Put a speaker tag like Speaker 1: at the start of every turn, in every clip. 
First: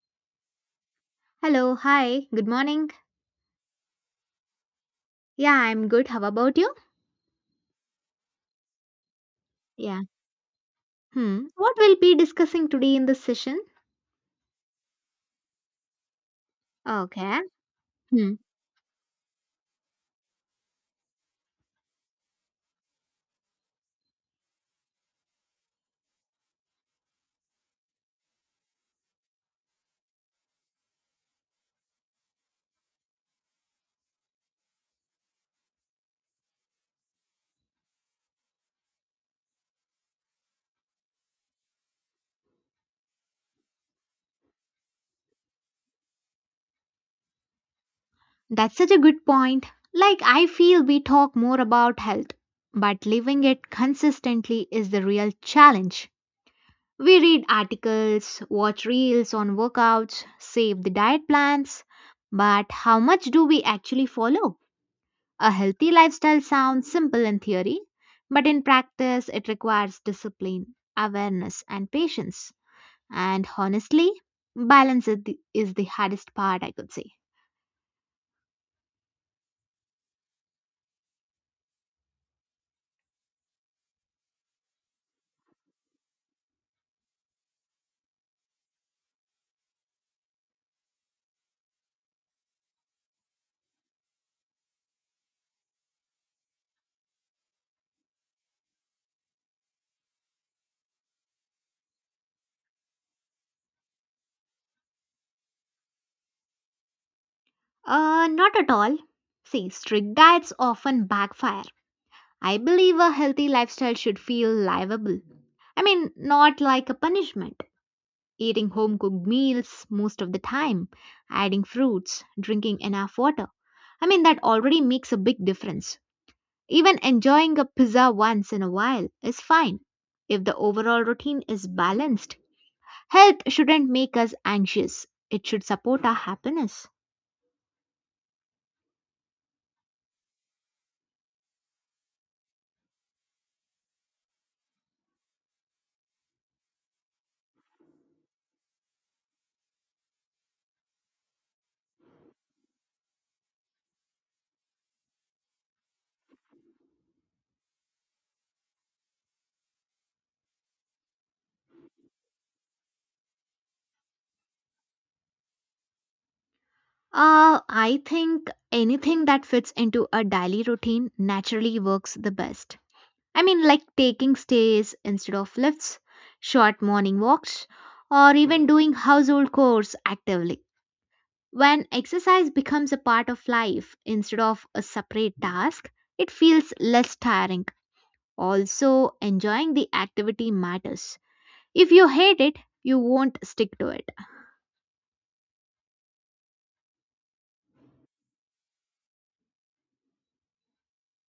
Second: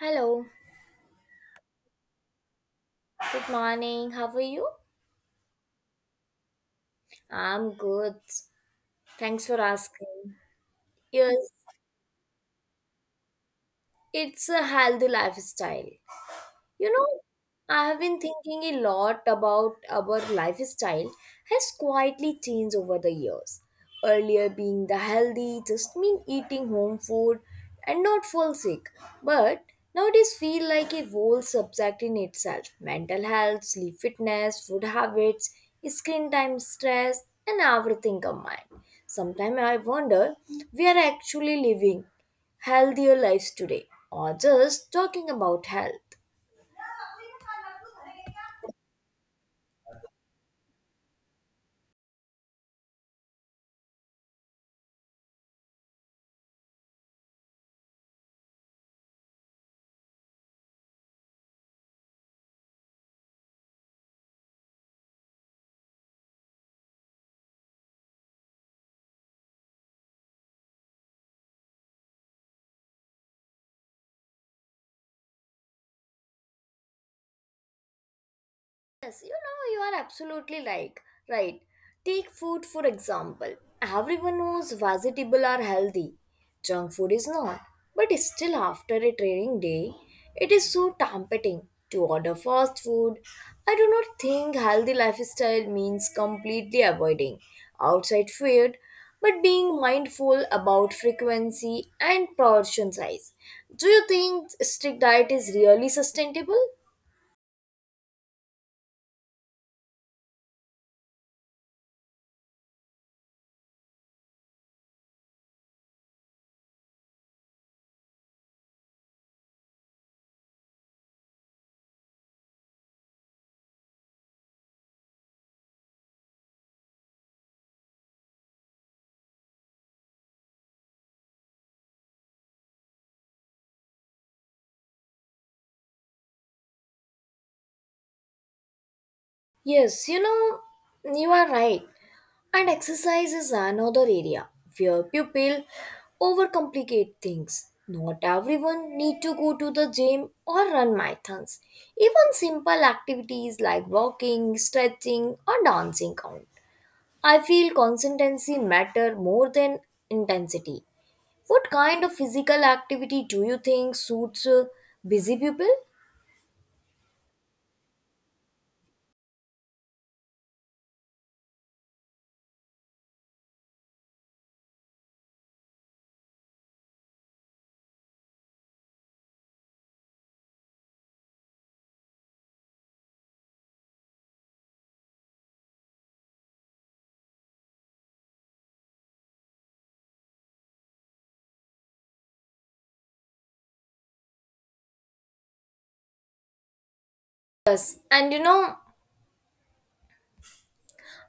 Speaker 1: Hello,
Speaker 2: Hello, hi, good morning.
Speaker 1: good morning. How are you?
Speaker 2: Yeah, I'm good. How about you?
Speaker 1: I'm good. Thanks for
Speaker 2: Yeah.
Speaker 1: asking. Yes,
Speaker 2: Hmm. What we'll be discussing today in this session?
Speaker 1: it's a healthy lifestyle. You know,
Speaker 2: Okay.
Speaker 1: I have been
Speaker 2: Hmm.
Speaker 1: thinking a lot about our lifestyle has quietly changed over the years. Earlier, being the healthy just mean eating home food and not fall sick, but nowadays feel like a whole subject in itself. Mental health, sleep fitness, food habits, screen time stress, and everything combined. Sometimes I wonder we are actually living healthier lives today or just talking about health.
Speaker 2: That's such a good point. Like, I feel we talk more about health, but living it consistently is the real challenge. We read articles, watch reels on workouts, save the diet plans, but how much do we actually follow? A healthy lifestyle sounds simple in theory, but in practice, it requires discipline, awareness, and patience. And honestly, balance is the hardest part, I could say.
Speaker 1: Yes, you know, you are absolutely like right. Take food for example. Everyone knows vegetables are healthy. Junk food is not. But still after a training day, it is so tempting to order fast food. I do not think healthy lifestyle means completely avoiding outside food, but being mindful about frequency and portion size. Do you think strict diet is really sustainable?
Speaker 2: Not at all. See, strict diets often backfire. I believe a healthy lifestyle should feel livable. I mean, not like a punishment. Eating home cooked meals most of the time, adding fruits, drinking enough water. I mean, that already makes a big difference. Even enjoying a pizza once in a while is fine if the overall routine is balanced. Health shouldn't make us anxious, it should support our happiness.
Speaker 1: Yes, you know, you are right. And exercise is another area where people overcomplicate things. Not everyone need to go to the gym or run marathons. Even simple activities like walking, stretching or dancing count. I feel consistency matter more than intensity. What kind of physical activity do you think suits busy people?
Speaker 2: I think anything that fits into a daily routine naturally works the best. I mean, like taking stays instead of lifts, short morning walks, or even doing household chores actively. When exercise becomes a part of life instead of a separate task, it feels less tiring. Also, enjoying the activity matters. If you hate it, you won't stick to it.
Speaker 1: Yes, and you know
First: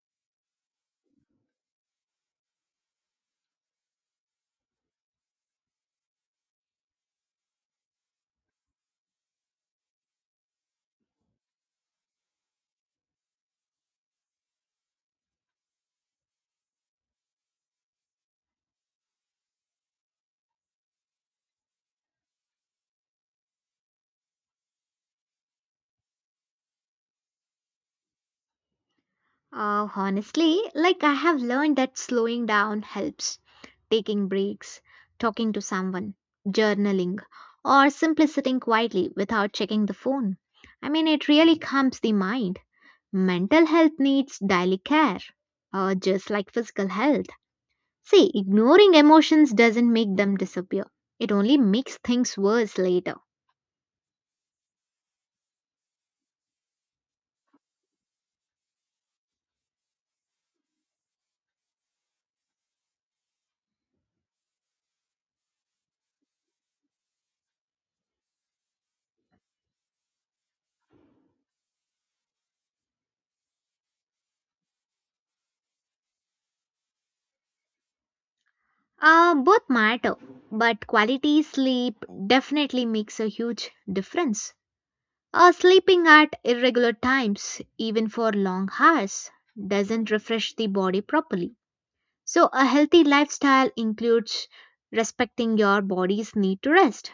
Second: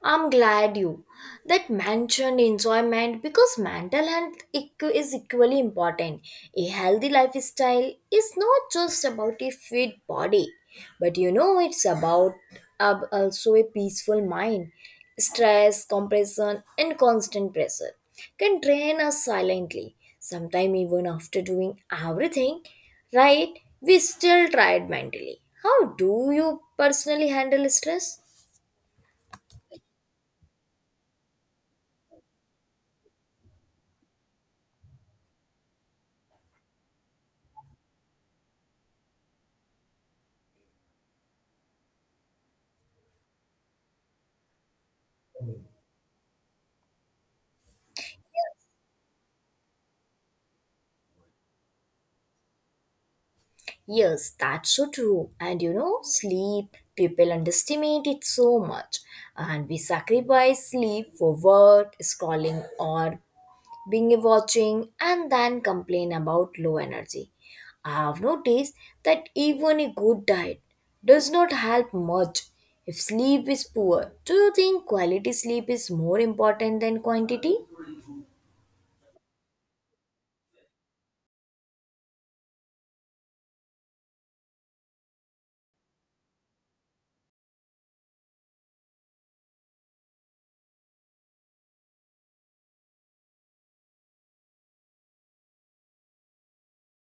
Speaker 1: I'm glad you that mentioned enjoyment because mental health is equally important. A healthy lifestyle is not just about a fit body, but you know it's about also a peaceful mind. Stress, compression, and constant pressure can drain us silently. Sometimes even after doing everything right, we still tired mentally. How do you personally handle stress?
Speaker 2: Honestly, like I have learned that slowing down helps, taking breaks, talking to someone, journaling, or simply sitting quietly without checking the phone. I mean, it really calms the mind. Mental health needs daily care, just like physical health. See, ignoring emotions doesn't make them disappear, it only makes things worse later.
Speaker 1: Yes, that's so true. And you know, sleep, people underestimate it so much. And we sacrifice sleep for work, scrolling, or being watching, and then complain about low energy. I've noticed that even a good diet does not help much if sleep is poor. Do you think quality sleep is more important than quantity?
Speaker 2: Both matter, but quality sleep definitely makes a huge difference. Sleeping at irregular times, even for long hours, doesn't refresh the body properly. So, a healthy lifestyle includes respecting your body's need to rest.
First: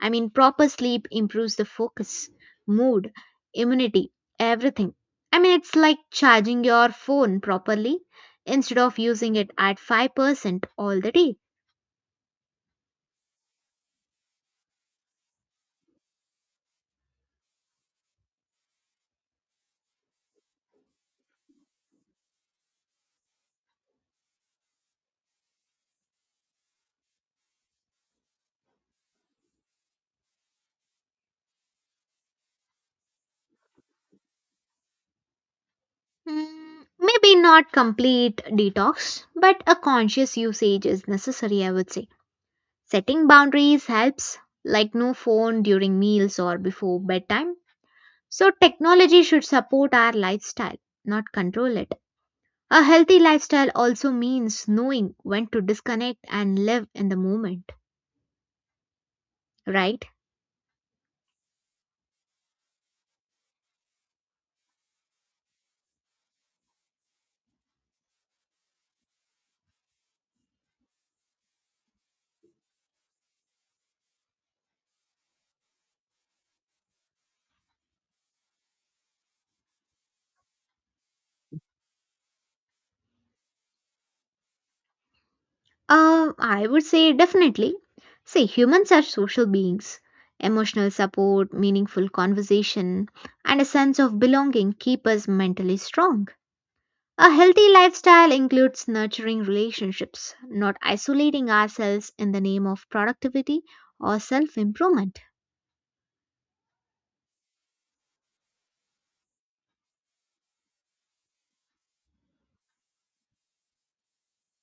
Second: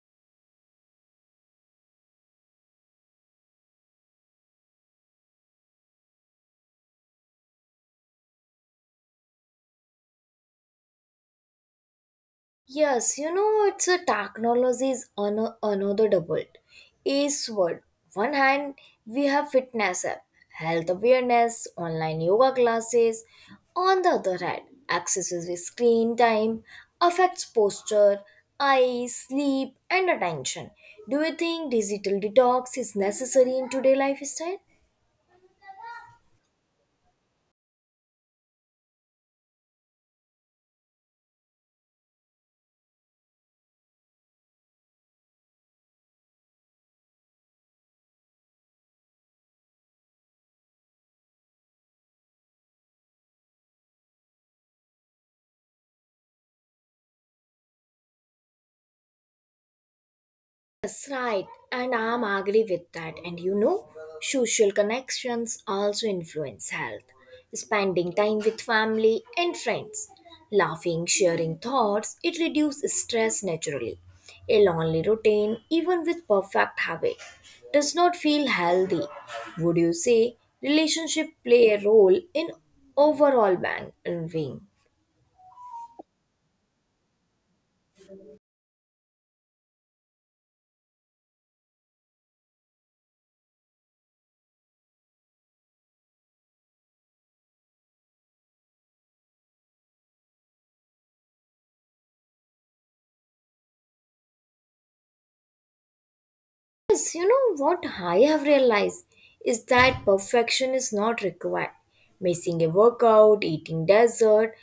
Speaker 2: I mean, proper sleep improves the focus, mood, immunity, everything. I mean, it's like charging your phone properly instead of using it at 5% all the day.
Speaker 1: Yes, you know, it's a technology is another double ace word. One hand, we have fitness app, health awareness, online yoga classes. On the other hand, excessive screen time affects posture, eyes, sleep, and attention. Do you think digital detox is necessary in today's lifestyle?
Speaker 2: Maybe not complete detox, but a conscious usage is necessary, I would say. Setting boundaries helps, like no phone during meals or before bedtime. So, technology should support our lifestyle, not control it. A healthy lifestyle also means knowing when to disconnect and live in the moment, right?
Speaker 1: Yes, right, and I'm agree with that. And you know, social connections also influence health. Spending time with family and friends, laughing, sharing thoughts, it reduces stress naturally. A lonely routine, even with perfect habit, does not feel healthy. Would you say relationship play a role in overall well-being?
Speaker 2: I would say definitely. See, humans are social beings. Emotional support, meaningful conversation, and a sense of belonging keep us mentally strong. A healthy lifestyle includes nurturing relationships, not isolating ourselves in the name of productivity or self improvement.
Speaker 1: Yes, you know what I have realized is that perfection is not required. Missing a workout, eating dessert,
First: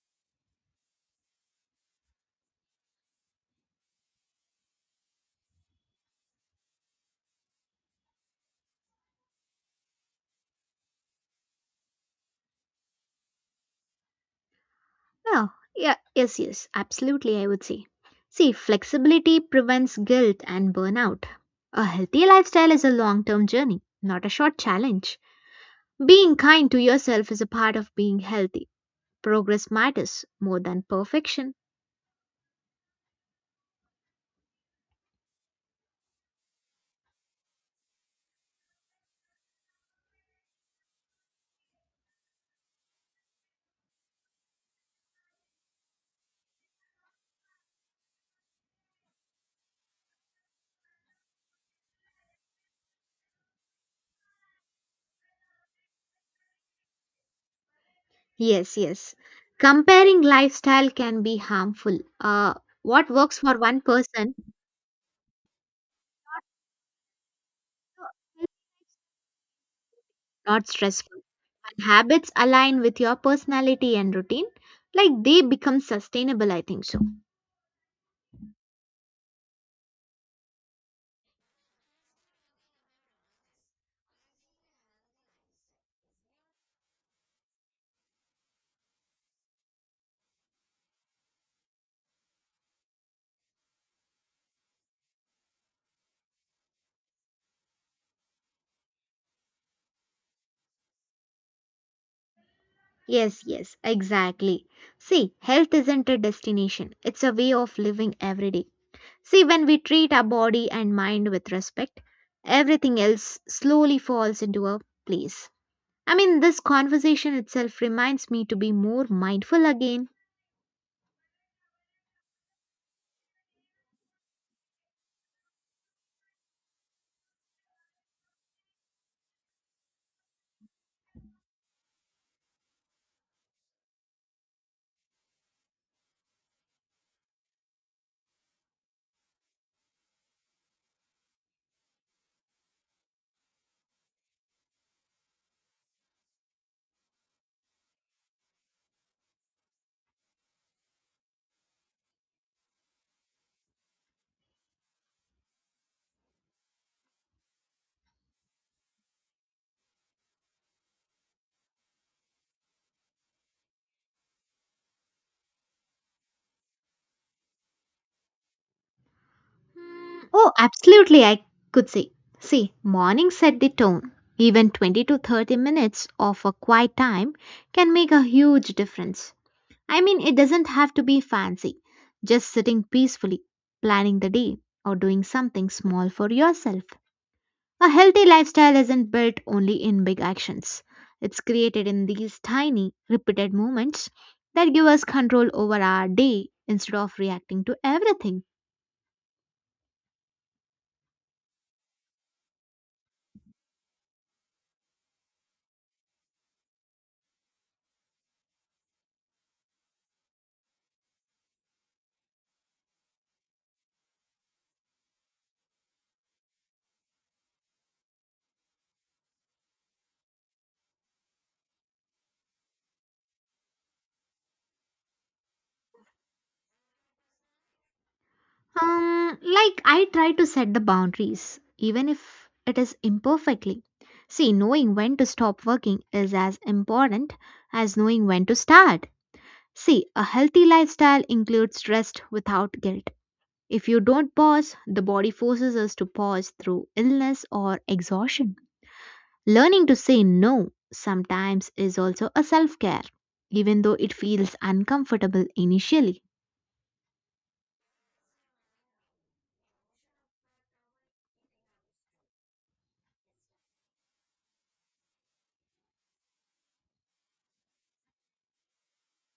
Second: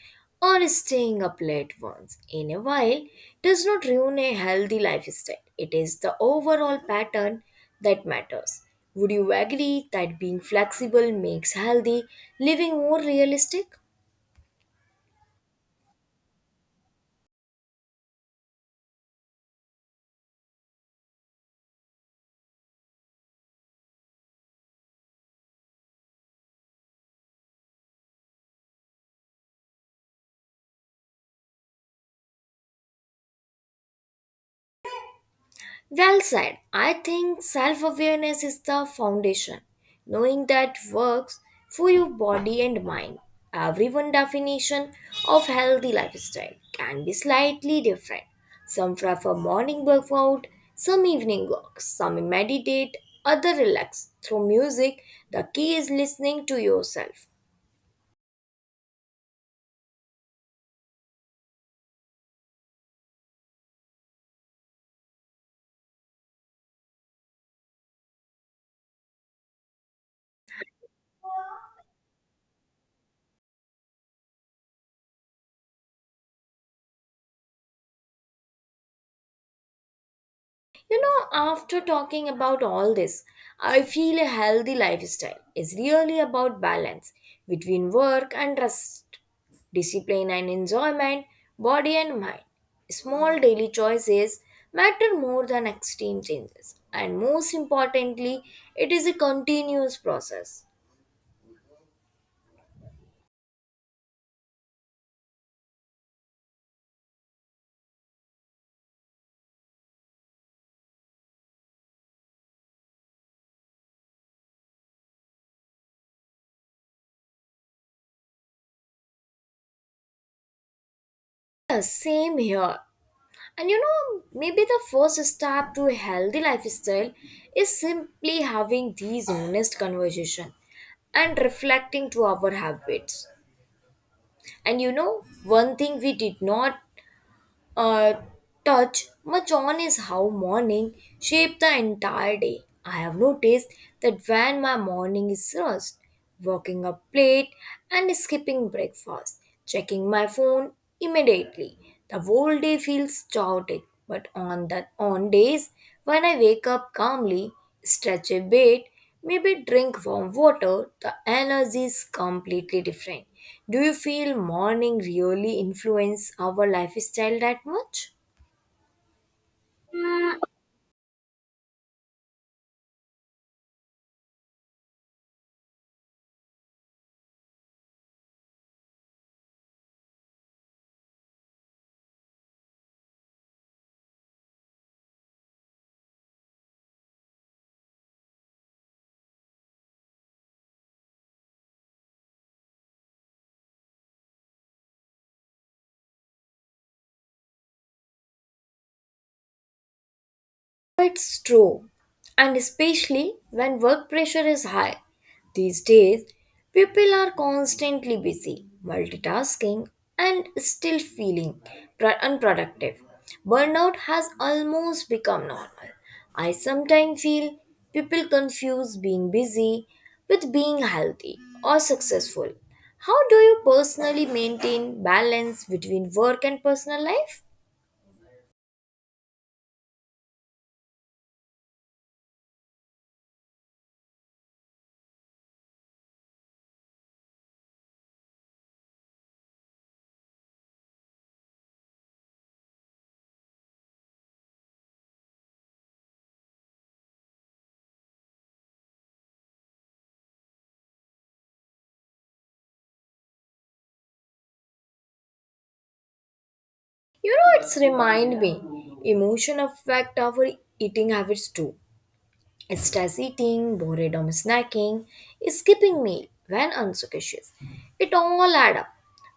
Speaker 1: or staying up late once in a while does not ruin a healthy lifestyle. It is the overall pattern that matters. Would you agree that being flexible makes healthy living more realistic?
Speaker 2: Yeah, yeah, yes, yes, absolutely, I would say. See, flexibility prevents guilt and burnout. A healthy lifestyle is a long term journey, not a short challenge. Being kind to yourself is a part of being healthy. Progress matters more than perfection.
Speaker 1: Well said. I think self awareness is the foundation. Knowing that works for your body and mind. Everyone definition of healthy lifestyle can be slightly different. Some prefer morning workout, some evening walks, some meditate, other relax through music. The key is listening to yourself.
Speaker 2: Yes, yes. Comparing lifestyle can be harmful. What works for one person not stressful. When habits align with your personality and routine, like they become sustainable, I think so.
Speaker 1: You know, after talking about all this, I feel a healthy lifestyle is really about balance between work and rest, discipline and enjoyment, body and mind. Small daily choices matter more than extreme changes, and most importantly, it is a continuous process.
Speaker 2: Yes, yes, exactly. See, health isn't a destination, it's a way of living every day. See, when we treat our body and mind with respect, everything else slowly falls into a place. I mean, this conversation itself reminds me to be more mindful again.
Speaker 1: The same here. And you know, maybe the first step to a healthy lifestyle is simply having these honest conversation and reflecting to our habits. And you know, one thing we did not uh, touch much on is how morning shape the entire day. I have noticed that when my morning is rushed, walking up late and skipping breakfast, checking my phone immediately, the whole day feels chaotic. But on days when I wake up calmly, stretch a bit, maybe drink warm water, the energy is completely different. Do you feel morning really influence our lifestyle that much?
Speaker 2: Oh, absolutely, I could say. See, morning set the tone. Even 20 to 30 minutes of a quiet time can make a huge difference. I mean, it doesn't have to be fancy, just sitting peacefully, planning the day, or doing something small for yourself. A healthy lifestyle isn't built only in big actions. It's created in these tiny, repeated moments that give us control over our day instead of reacting to everything.
Speaker 1: It's true, and especially when work pressure is high. These days, people are constantly busy, multitasking, and still feeling unproductive. Burnout has almost become normal. I sometimes feel people confuse being busy with being healthy or successful. How do you personally maintain balance between work and personal life?
Speaker 2: Like I try to set the boundaries, even if it is imperfectly. See, knowing when to stop working is as important as knowing when to start. See, a healthy lifestyle includes rest without guilt. If you don't pause, the body forces us to pause through illness or exhaustion. Learning to say no sometimes is also a self care, even though it feels uncomfortable initially.
Speaker 1: You know, it's remind me, emotion affect our eating habits too. Stress eating, boredom snacking, skipping meal when unsuspicious. It all add up.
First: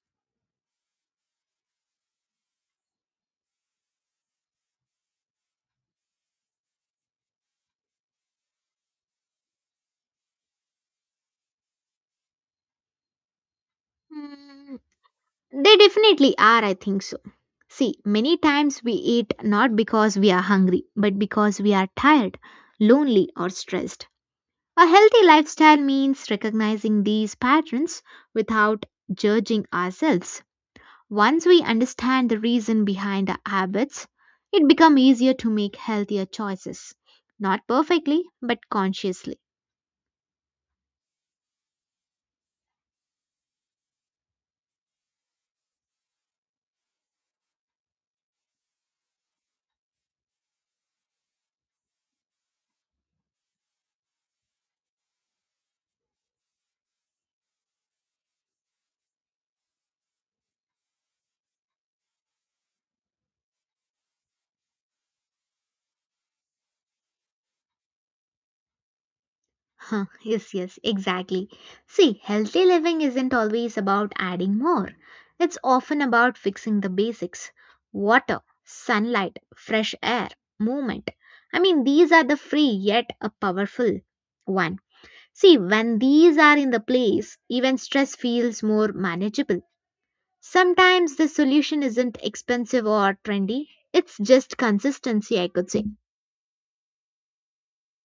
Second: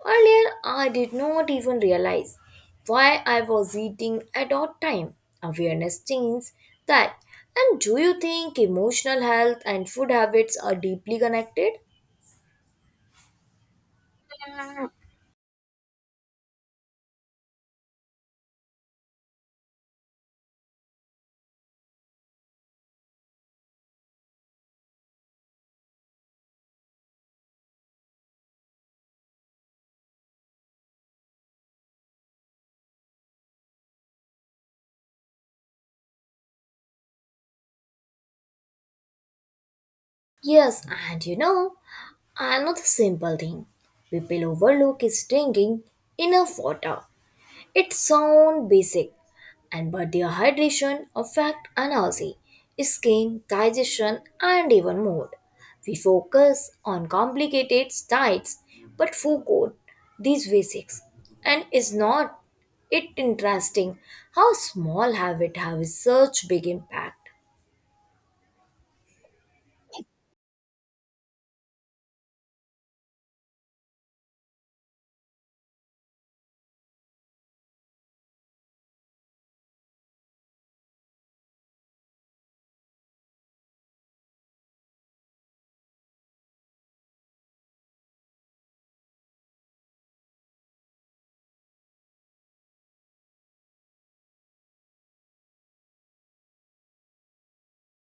Speaker 1: Earlier, I did not even realize why I was eating at odd time. Awareness changes that. And do you think emotional health and food habits are deeply connected?
Speaker 2: Hmm, They definitely are, I think so. See, many times we eat not because we are hungry, but because we are tired, lonely, or stressed. A healthy lifestyle means recognizing these patterns without judging ourselves. Once we understand the reason behind our habits, it becomes easier to make healthier choices. Not perfectly, but consciously.
Speaker 1: Yes, and you know, another simple thing people overlook is drinking enough water. It sounds basic, and but dehydration hydration affect energy, skin, digestion, and even mood. We focus on complicated diets, but forget these basics. And is not it interesting how small habit have such big impact?
Speaker 2: Huh, yes, yes, exactly. See, healthy living isn't always about adding more. It's often about fixing the basics. Water, sunlight, fresh air, movement. I mean, these are the free yet a powerful one. See, when these are in the place, even stress feels more manageable. Sometimes the solution isn't expensive or trendy, it's just consistency, I could say.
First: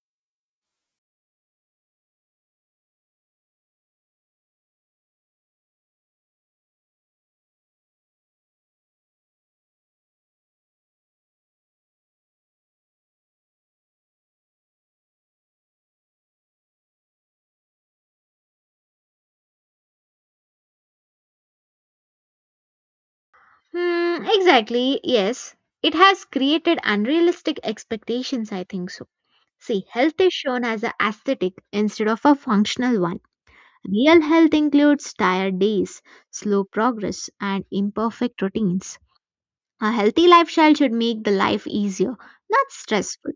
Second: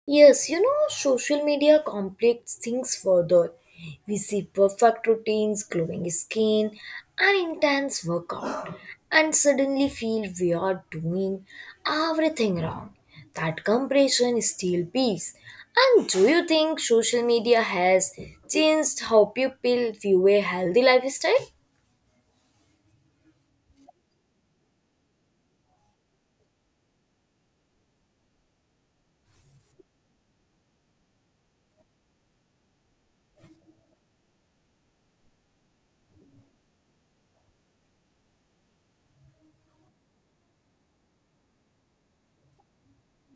Speaker 1: Yes, you know, social media complicates things further. We see perfect routines, glowing skin, and intense workout, and suddenly feel we are doing everything wrong. That comparison still peace. And do you think social media has changed how people view a healthy lifestyle?
Speaker 2: Hmm, exactly, yes. It has created unrealistic expectations, I think so. See, health is shown as an aesthetic instead of a functional one. Real health includes tired days, slow progress, and imperfect routines. A healthy lifestyle should make the life easier, not stressful.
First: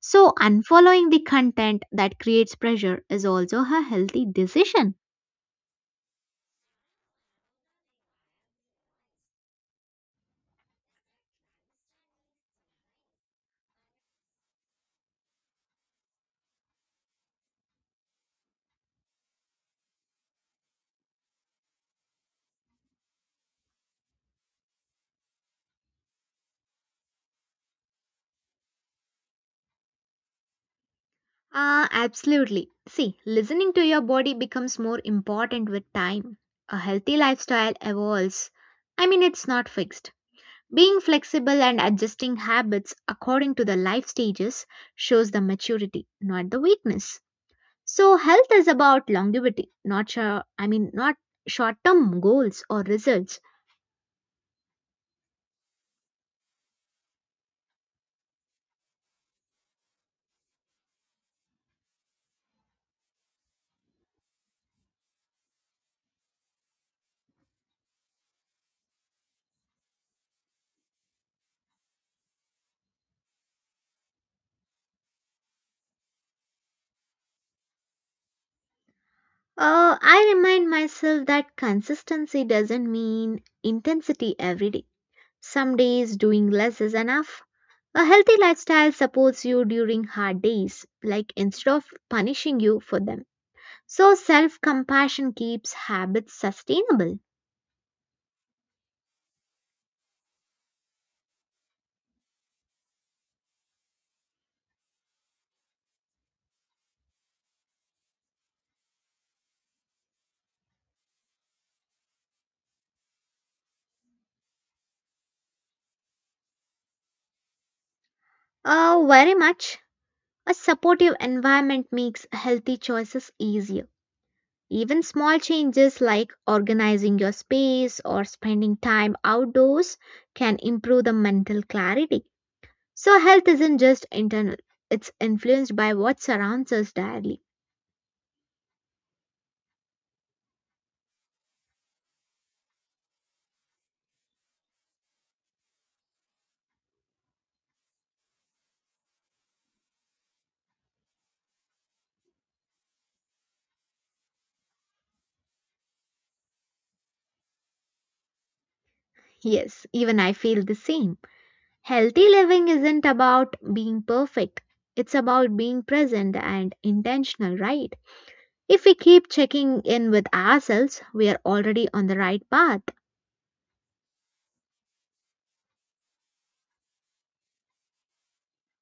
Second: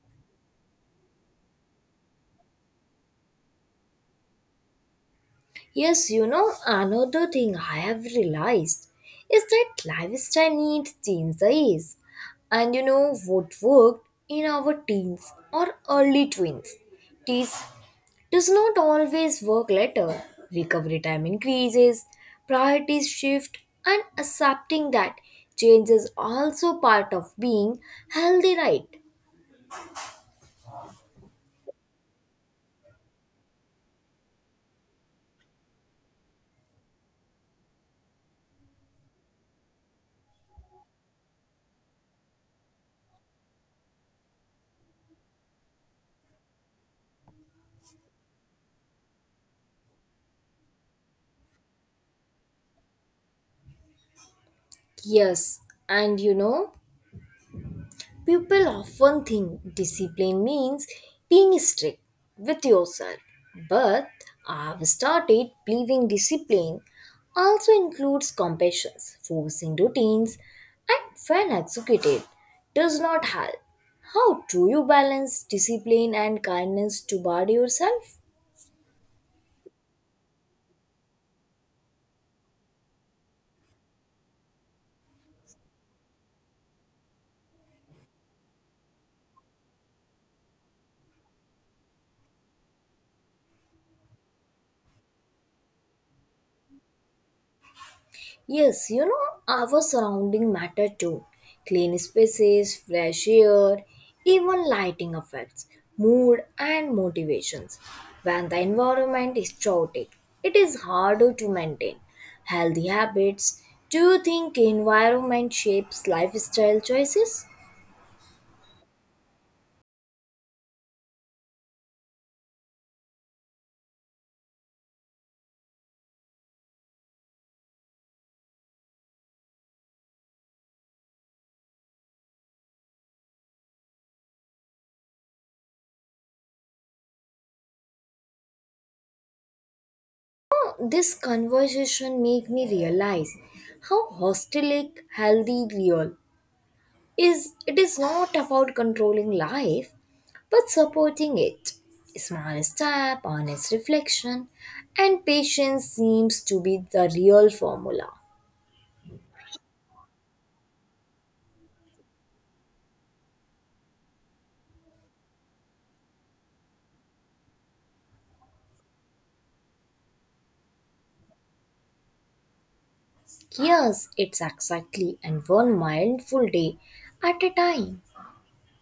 Speaker 2: So, unfollowing the content that creates pressure is also a healthy decision.
Speaker 1: Yes, you know, another thing I have realized is that lifestyle needs change the age. And you know what worked in our teens or early twins. Teens does not always work later. Recovery time increases, priorities shift, and accepting that change is also part of being healthy, right?
Speaker 2: Ah, absolutely. See, listening to your body becomes more important with time. A healthy lifestyle evolves. I mean, it's not fixed. Being flexible and adjusting habits according to the life stages shows the maturity, not the weakness. So, health is about longevity, not sure, I mean, not short-term goals or results.
Speaker 1: Yes, and you know, people often think discipline means being strict with yourself, but I've started believing discipline also includes compassion, forcing routines, and when executed, does not help. How do you balance discipline and kindness toward yourself?
Speaker 2: I remind myself that consistency doesn't mean intensity every day. Some days doing less is enough. A healthy lifestyle supports you during hard days, like instead of punishing you for them. So, self compassion keeps habits sustainable.
Speaker 1: Yes, you know, our surrounding matter too. Clean spaces, fresh air, even lighting affects mood and motivations. When the environment is chaotic, it is harder to maintain healthy habits. Do you think environment shapes lifestyle choices?
Speaker 2: Oh, very much. A supportive environment makes healthy choices easier. Even small changes like organizing your space or spending time outdoors can improve the mental clarity. So, health isn't just internal, it's influenced by what surrounds us daily.
Speaker 1: This conversation made me realize how hostilic healthy real is it is not about controlling life but supporting it, small step honest reflection and patience seems to be the real formula.
Speaker 2: Yes, even I feel the same. Healthy living isn't about being perfect. It's about being present and intentional, right? If we keep checking in with ourselves, we are already on the right path.
Speaker 1: Yes, it's exactly, and one mindful day at a time.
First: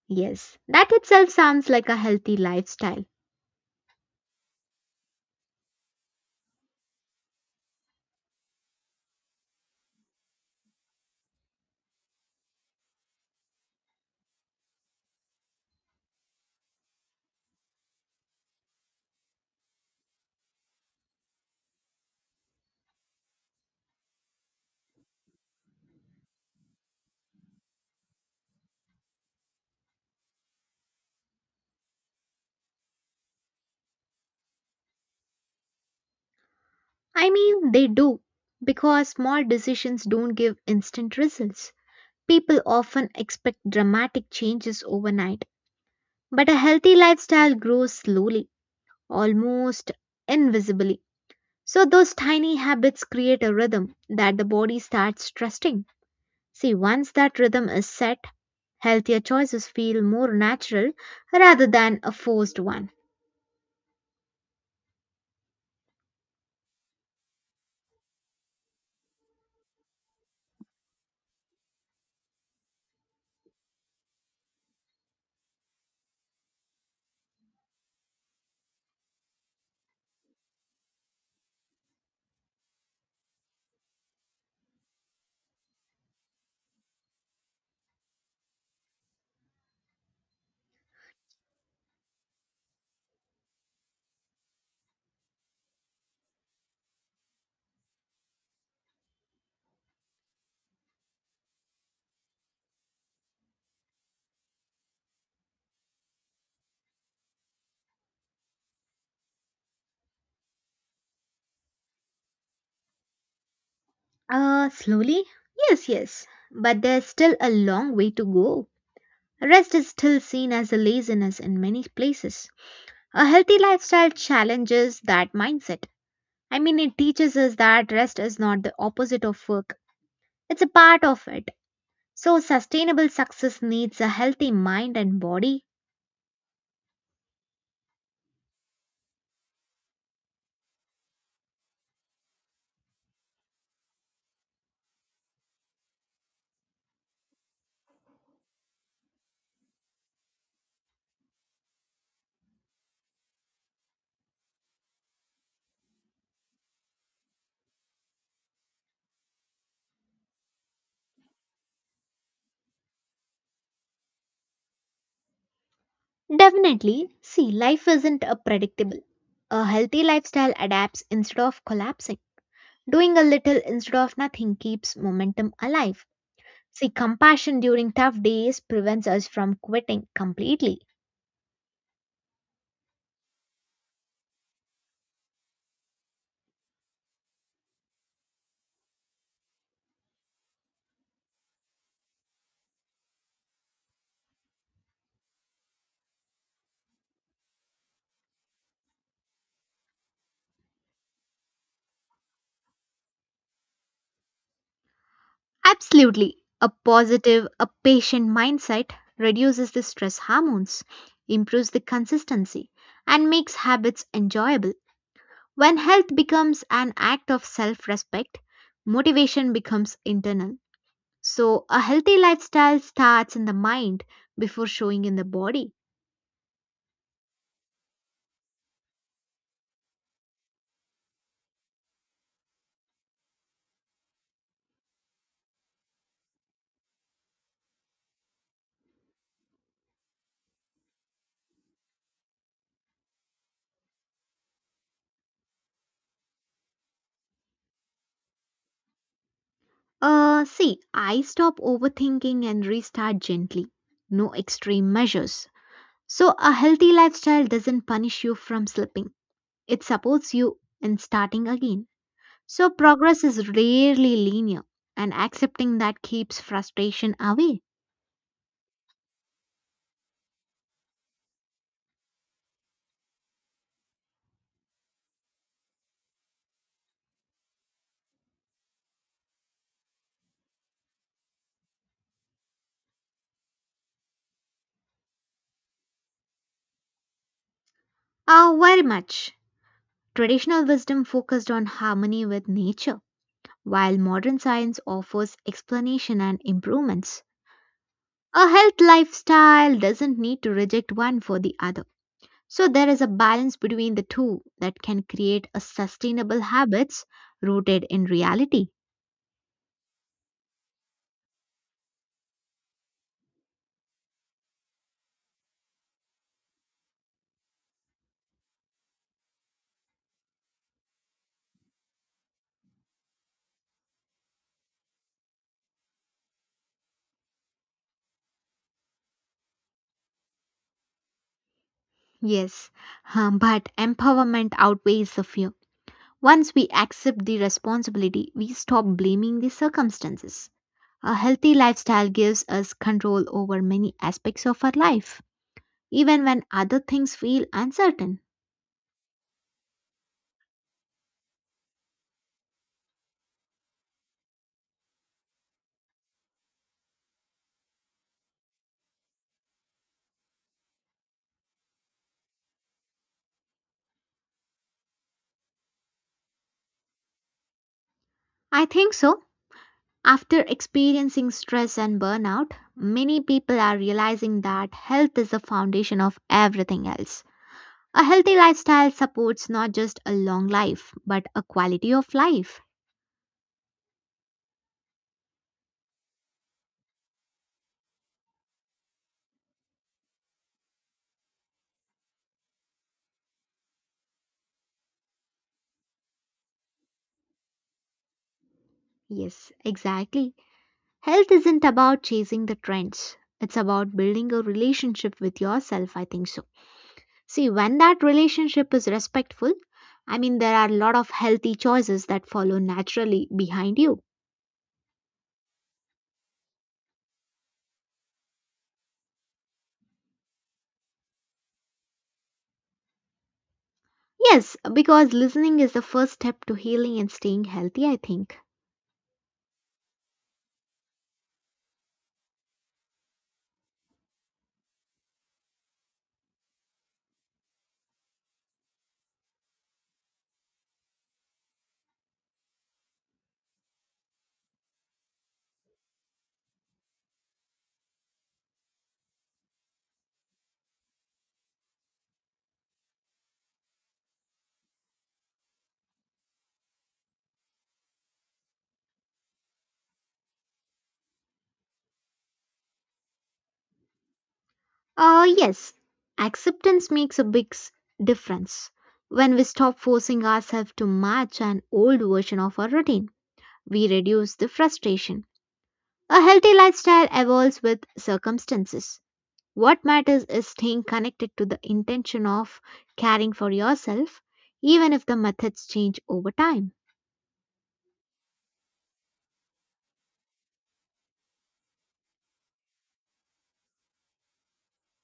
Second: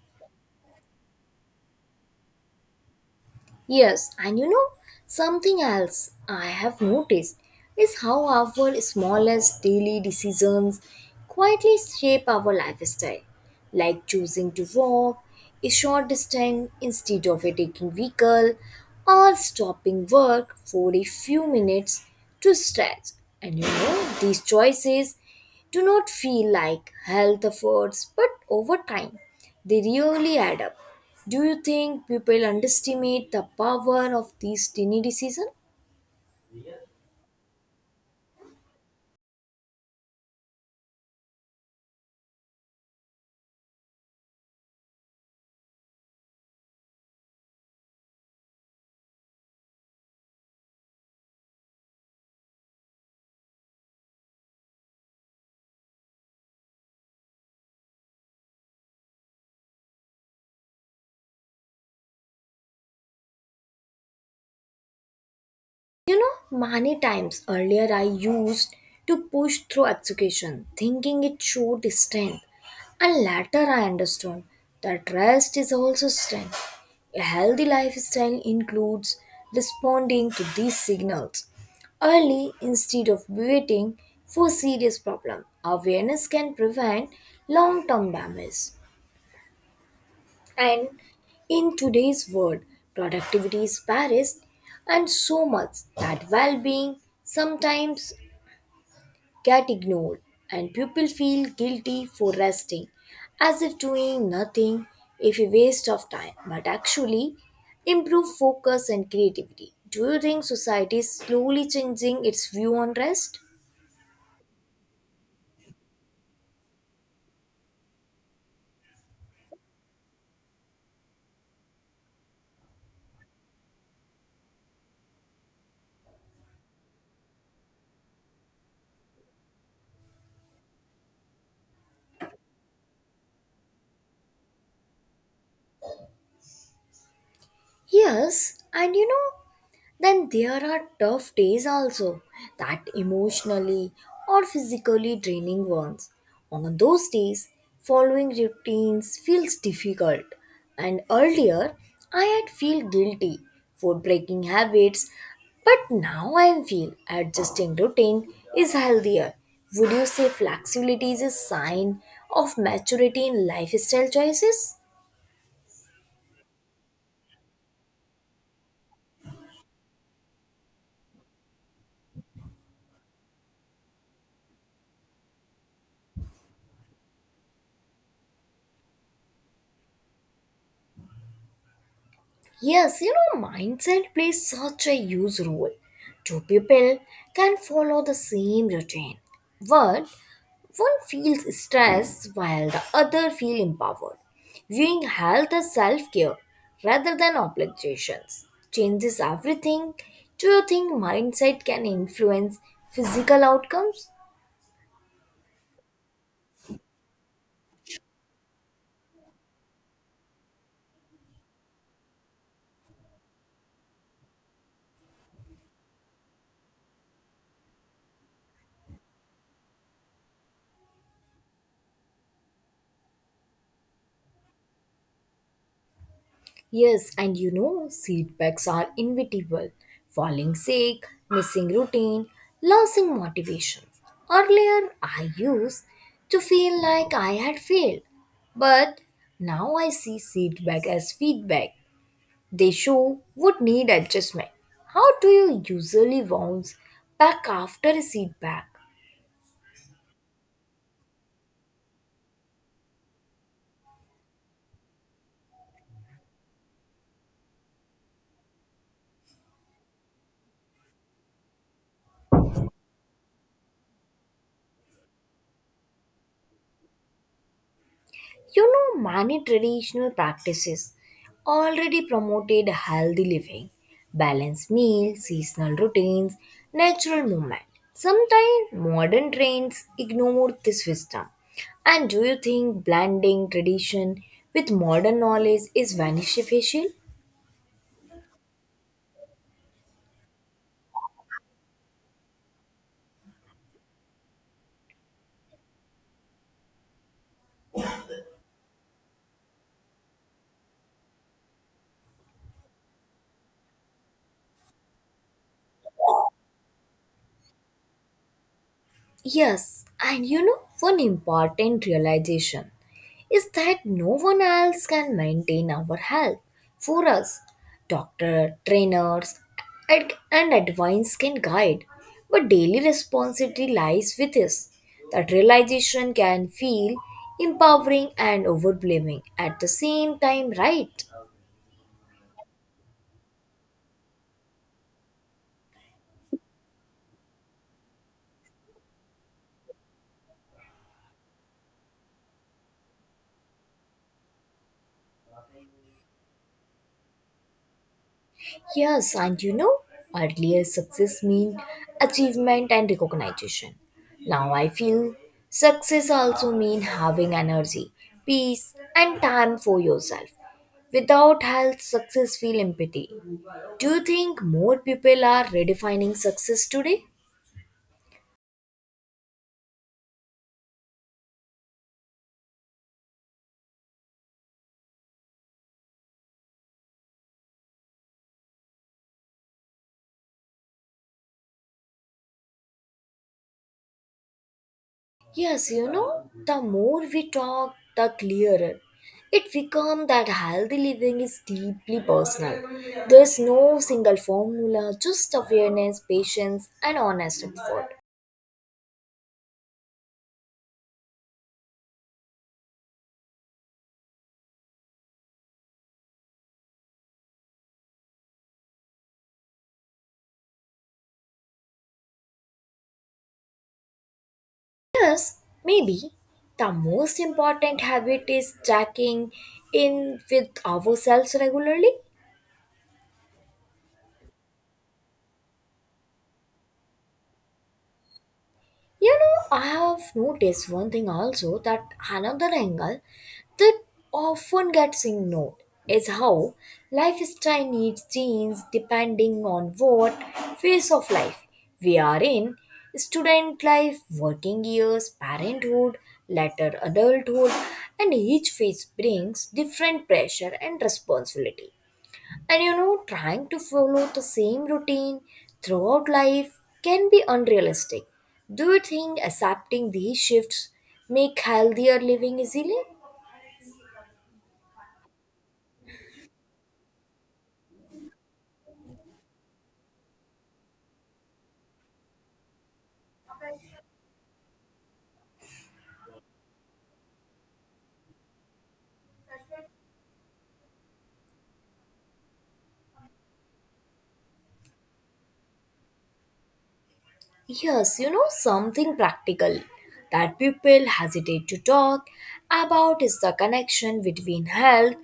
Speaker 2: Yes, that itself sounds like a healthy lifestyle.
Speaker 1: Yes, and you know, something else I have noticed is how our smallest daily decisions quietly shape our lifestyle, like choosing to walk a short distance instead of a taking vehicle, or stopping work for a few minutes to stretch. And you know, these choices do not feel like health efforts, but over time, they really add up. Do you think people underestimate the power of these tiny decisions?
Speaker 2: I mean, they do, because small decisions don't give instant results. People often expect dramatic changes overnight, but a healthy lifestyle grows slowly, almost invisibly. So, those tiny habits create a rhythm that the body starts trusting. See, once that rhythm is set, healthier choices feel more natural rather than a forced one.
Speaker 1: You know, many times earlier I used to push through education, thinking it showed strength. And later I understood that rest is also strength. A healthy lifestyle includes responding to these signals early instead of waiting for serious problem. Awareness can prevent long-term damage. And in today's world, productivity is Paris, and so much that well being sometimes get ignored, and people feel guilty for resting, as if doing nothing is a waste of time, but actually improve focus and creativity. Do you think society is slowly changing its view on rest?
Speaker 2: Slowly? Yes, yes. But there's still a long way to go. Rest is still seen as a laziness in many places. A healthy lifestyle challenges that mindset. I mean, it teaches us that rest is not the opposite of work, it's a part of it. So, sustainable success needs a healthy mind and body.
Speaker 1: Yes, and you know, then there are tough days also that emotionally or physically draining ones, on those days following routines feels difficult, and earlier I had feel guilty for breaking habits, but now I feel adjusting routine is healthier. Would you say flexibility is a sign of maturity in lifestyle choices?
Speaker 2: Definitely, see, life isn't a predictable. A healthy lifestyle adapts instead of collapsing. Doing a little instead of nothing keeps momentum alive. See, compassion during tough days prevents us from quitting completely.
Speaker 1: Yes, you know, mindset plays such a huge role. Two people can follow the same routine, but one feels stressed while the other feels empowered. Viewing health as self care rather than obligations changes everything. Do you think mindset can influence physical outcomes?
Speaker 2: Absolutely. A patient mindset reduces the stress hormones, improves the consistency, and makes habits enjoyable. When health becomes an act of self respect, motivation becomes internal. So, a healthy lifestyle starts in the mind before showing in the body.
Speaker 1: Yes, and you know, setbacks are inevitable. Falling sick, missing routine, losing motivation. Earlier, I used to feel like I had failed, but now I see setback as feedback. They show what need adjustment. How do you usually bounce back after a setback?
Speaker 2: See, I stop overthinking and restart gently. No extreme measures. So, a healthy lifestyle doesn't punish you from slipping. It supports you in starting again. So progress is rarely linear, and accepting that keeps frustration away.
Speaker 1: You know, many traditional practices already promoted healthy living, balanced meals, seasonal routines, natural movement. Sometimes modern trends ignore this wisdom. And do you think blending tradition with modern knowledge is beneficial?
Speaker 2: Oh, very much. Traditional wisdom focused on harmony with nature, while modern science offers explanation and improvements. A health lifestyle doesn't need to reject one for the other. So there is a balance between the two that can create a sustainable habits rooted in reality.
Speaker 1: Yes, and you know, one important realization is that no one else can maintain our health for us. Doctor, trainers, and advice can guide, but daily responsibility lies with us. That realization can feel empowering and overwhelming at the same time, right?
Speaker 2: Yes, but empowerment outweighs the fear. Once we accept the responsibility, we stop blaming the circumstances. A healthy lifestyle gives us control over many aspects of our life, even when other things feel uncertain.
Speaker 1: Yes, and you know, earlier success mean achievement and recognition. Now I feel success also mean having energy, peace, and time for yourself. Without health, success feel empty. Do you think more people are redefining success today?
Speaker 2: I think so. After experiencing stress and burnout, many people are realizing that health is the foundation of everything else. A healthy lifestyle supports not just a long life, but a quality of life.
Speaker 1: Yes, you know, the more we talk, the clearer it becomes that healthy living is deeply personal. There's no single formula, just awareness, patience, and honest effort.
Speaker 2: Yes, exactly. Health isn't about chasing the trends. It's about building a relationship with yourself, I think so. See, when that relationship is respectful, I mean, there are a lot of healthy choices that follow naturally behind you.
Speaker 1: Yes, maybe the most important habit is checking in with ourselves regularly.
Speaker 2: Yes, because listening is the first step to healing and staying healthy, I think.
Speaker 1: You know, I have noticed one thing also that another angle that often gets ignored is how lifestyle needs change depending on what phase of life we are in, student life, working years, parenthood, later adulthood, and each phase brings different pressure and responsibility. And you know, trying to follow the same routine throughout life can be unrealistic. Do you think accepting these shifts make healthier living easily?
Speaker 2: Yes, acceptance makes a big difference. When we stop forcing ourselves to match an old version of our routine, we reduce the frustration. A healthy lifestyle evolves with circumstances. What matters is staying connected to the intention of caring for yourself, even if the methods change over time.
Speaker 1: Yes, you know something practical that people hesitate to talk about is the connection between health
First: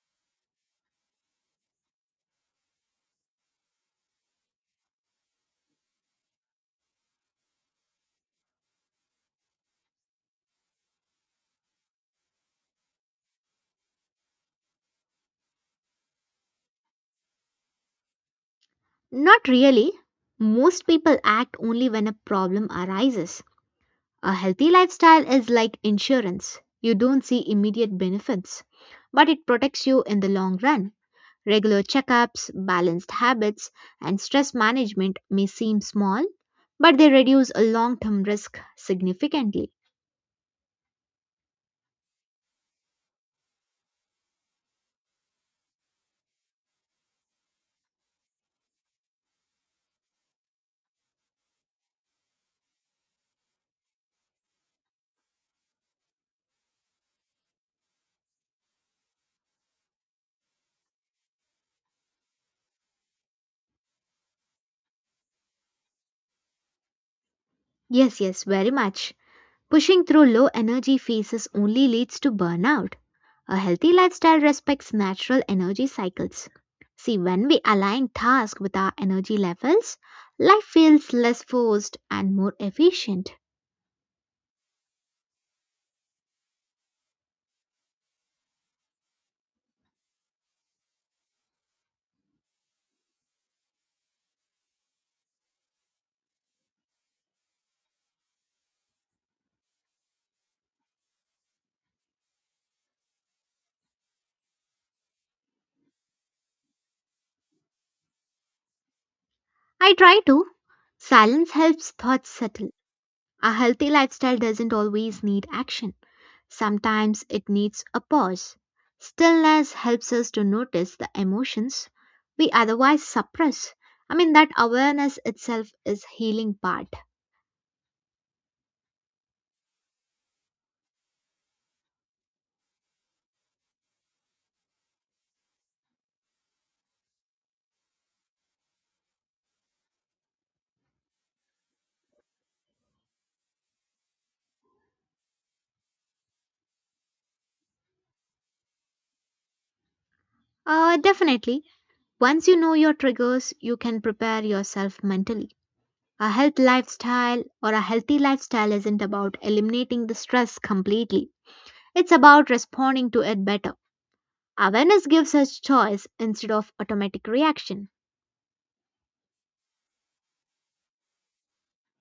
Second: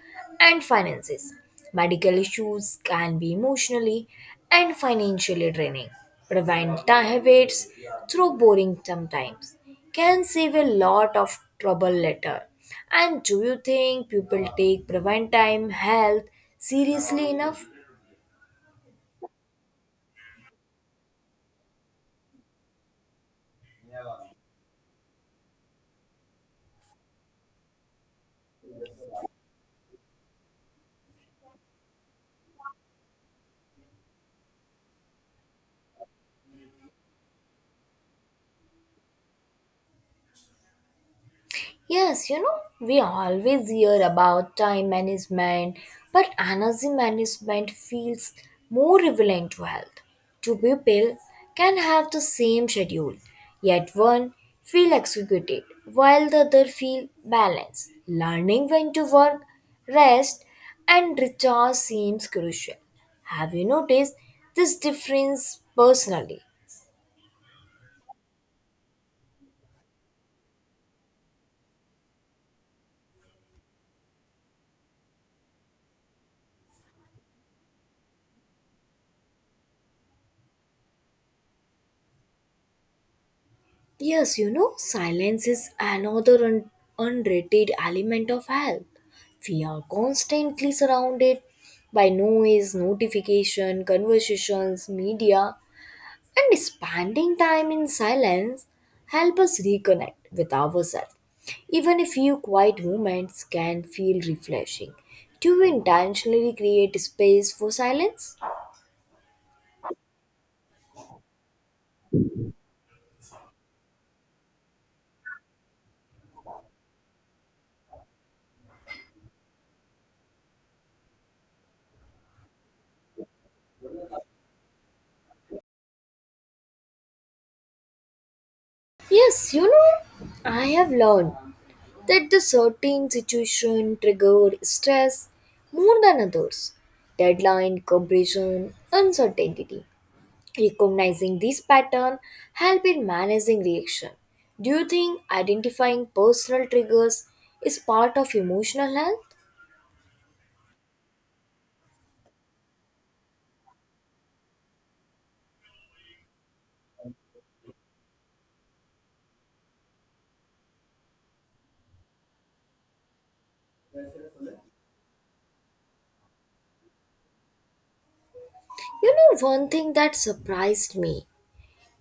Speaker 1: and finances. Medical issues can be emotionally and financially draining. Prevent habits through boring sometimes can save a lot of trouble later. And do you think people take prevent time health seriously enough?
Speaker 2: Not really. Most people act only when a problem arises. A healthy lifestyle is like insurance. You don't see immediate benefits, but it protects you in the long run. Regular checkups, balanced habits, and stress management may seem small, but they reduce a long term risk significantly.
Speaker 1: Yes, you know, we always hear about time management, but energy management feels more relevant to health. Two people can have the same schedule, yet one feel executed while the other feel balanced. Learning when to work, rest, and recharge seems crucial. Have you noticed this difference personally?
Speaker 2: Yes, yes, very much. Pushing through low energy phases only leads to burnout. A healthy lifestyle respects natural energy cycles. See, when we align tasks with our energy levels, life feels less forced and more efficient.
Speaker 1: Yes, you know, silence is another underrated element of health. We are constantly surrounded by noise, notification, conversations, media, and spending time in silence help us reconnect with ourselves. Even a few quiet moments can feel refreshing. Do you intentionally create space for silence?
Speaker 2: I try to. Silence helps thoughts settle. A healthy lifestyle doesn't always need action. Sometimes it needs a pause. Stillness helps us to notice the emotions we otherwise suppress. I mean, that awareness itself is healing part.
Speaker 1: Yes, you know, I have learned that the certain situation triggered stress more than others. Deadline, compression, uncertainty. Recognizing this pattern help in managing reaction. Do you think identifying personal triggers is part of emotional health?
Speaker 2: Definitely. Once you know your triggers, you can prepare yourself mentally. A healthy lifestyle isn't about eliminating the stress completely. It's about responding to it better. Awareness gives us choice instead of automatic reaction.
Speaker 1: You know, one thing that surprised me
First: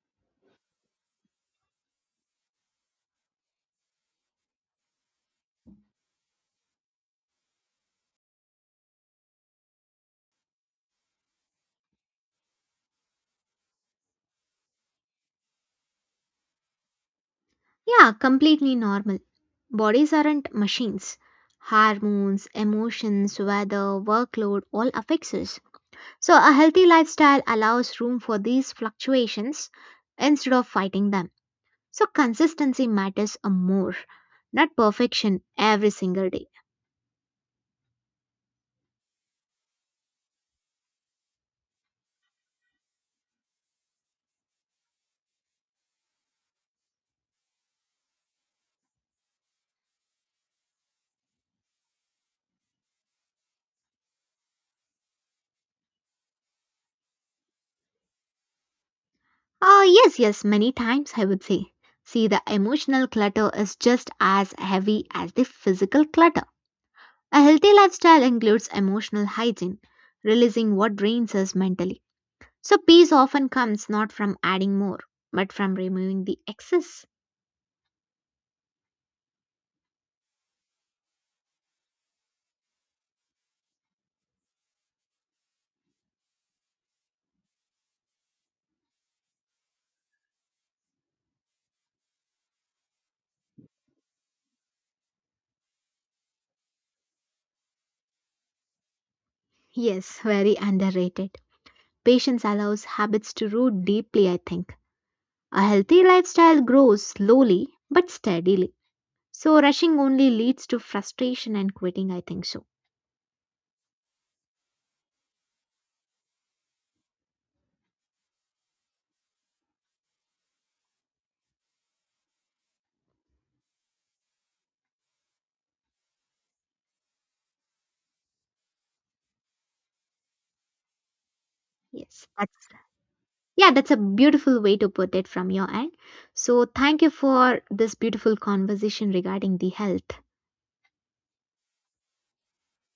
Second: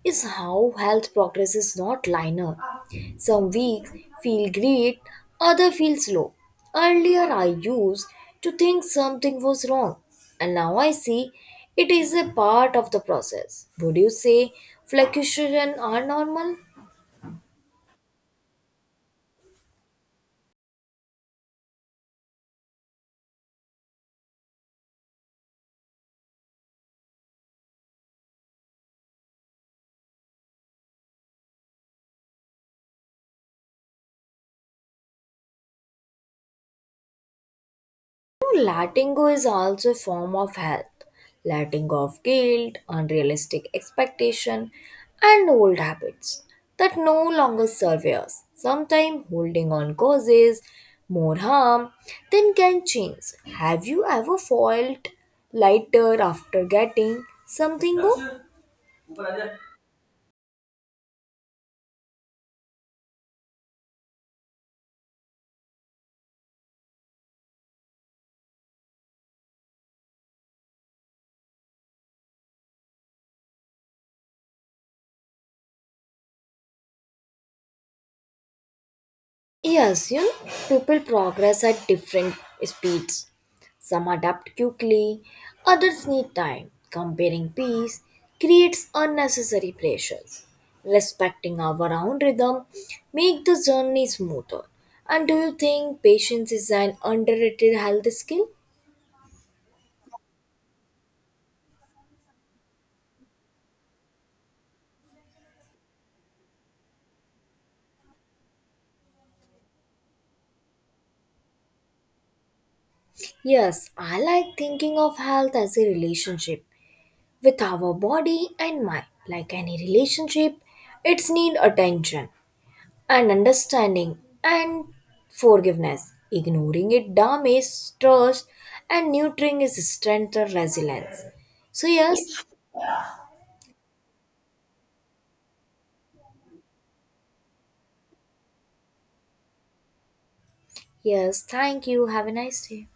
Speaker 1: is how health progress is not linear. Some weeks feel great, other feel slow. Earlier I used to think something was wrong and now I see it is a part of the process. Would you say fluctuations are normal?
Speaker 2: Yeah, completely normal. Bodies aren't machines. Hormones, emotions, weather, workload all affects us. So, a healthy lifestyle allows room for these fluctuations instead of fighting them. So, consistency matters a more, not perfection every single day.
Speaker 1: Letting go is also a form of health. Letting go of guilt, unrealistic expectation, and old habits that no longer serve us. Sometimes holding on causes more harm than can change. Have you ever felt lighter after getting something go?
Speaker 2: Ah, yes, yes, many times I would say. See, the emotional clutter is just as heavy as the physical clutter. A healthy lifestyle includes emotional hygiene, releasing what drains us mentally. So, peace often comes not from adding more, but from removing the excess.
Speaker 1: Yes, you know, people progress at different speeds. Some adapt quickly, others need time. Comparing peace creates unnecessary pressures. Respecting our own rhythm make the journey smoother. And do you think patience is an underrated health skill?
Speaker 2: Yes, very underrated. Patience allows habits to root deeply, I think. A healthy lifestyle grows slowly but steadily. So, rushing only leads to frustration and quitting, I think so.
Speaker 1: Yes, I like thinking of health as a relationship with our body and mind. Like any relationship, it's need attention and understanding and forgiveness. Ignoring it damages trust and nurturing is strength or resilience. So, yes,
Speaker 2: Yes,
Speaker 1: yes.
Speaker 2: that's a beautiful way to put it from your end. So, thank you for this beautiful conversation regarding the health.
Speaker 1: Yes, thank you. Have a nice day.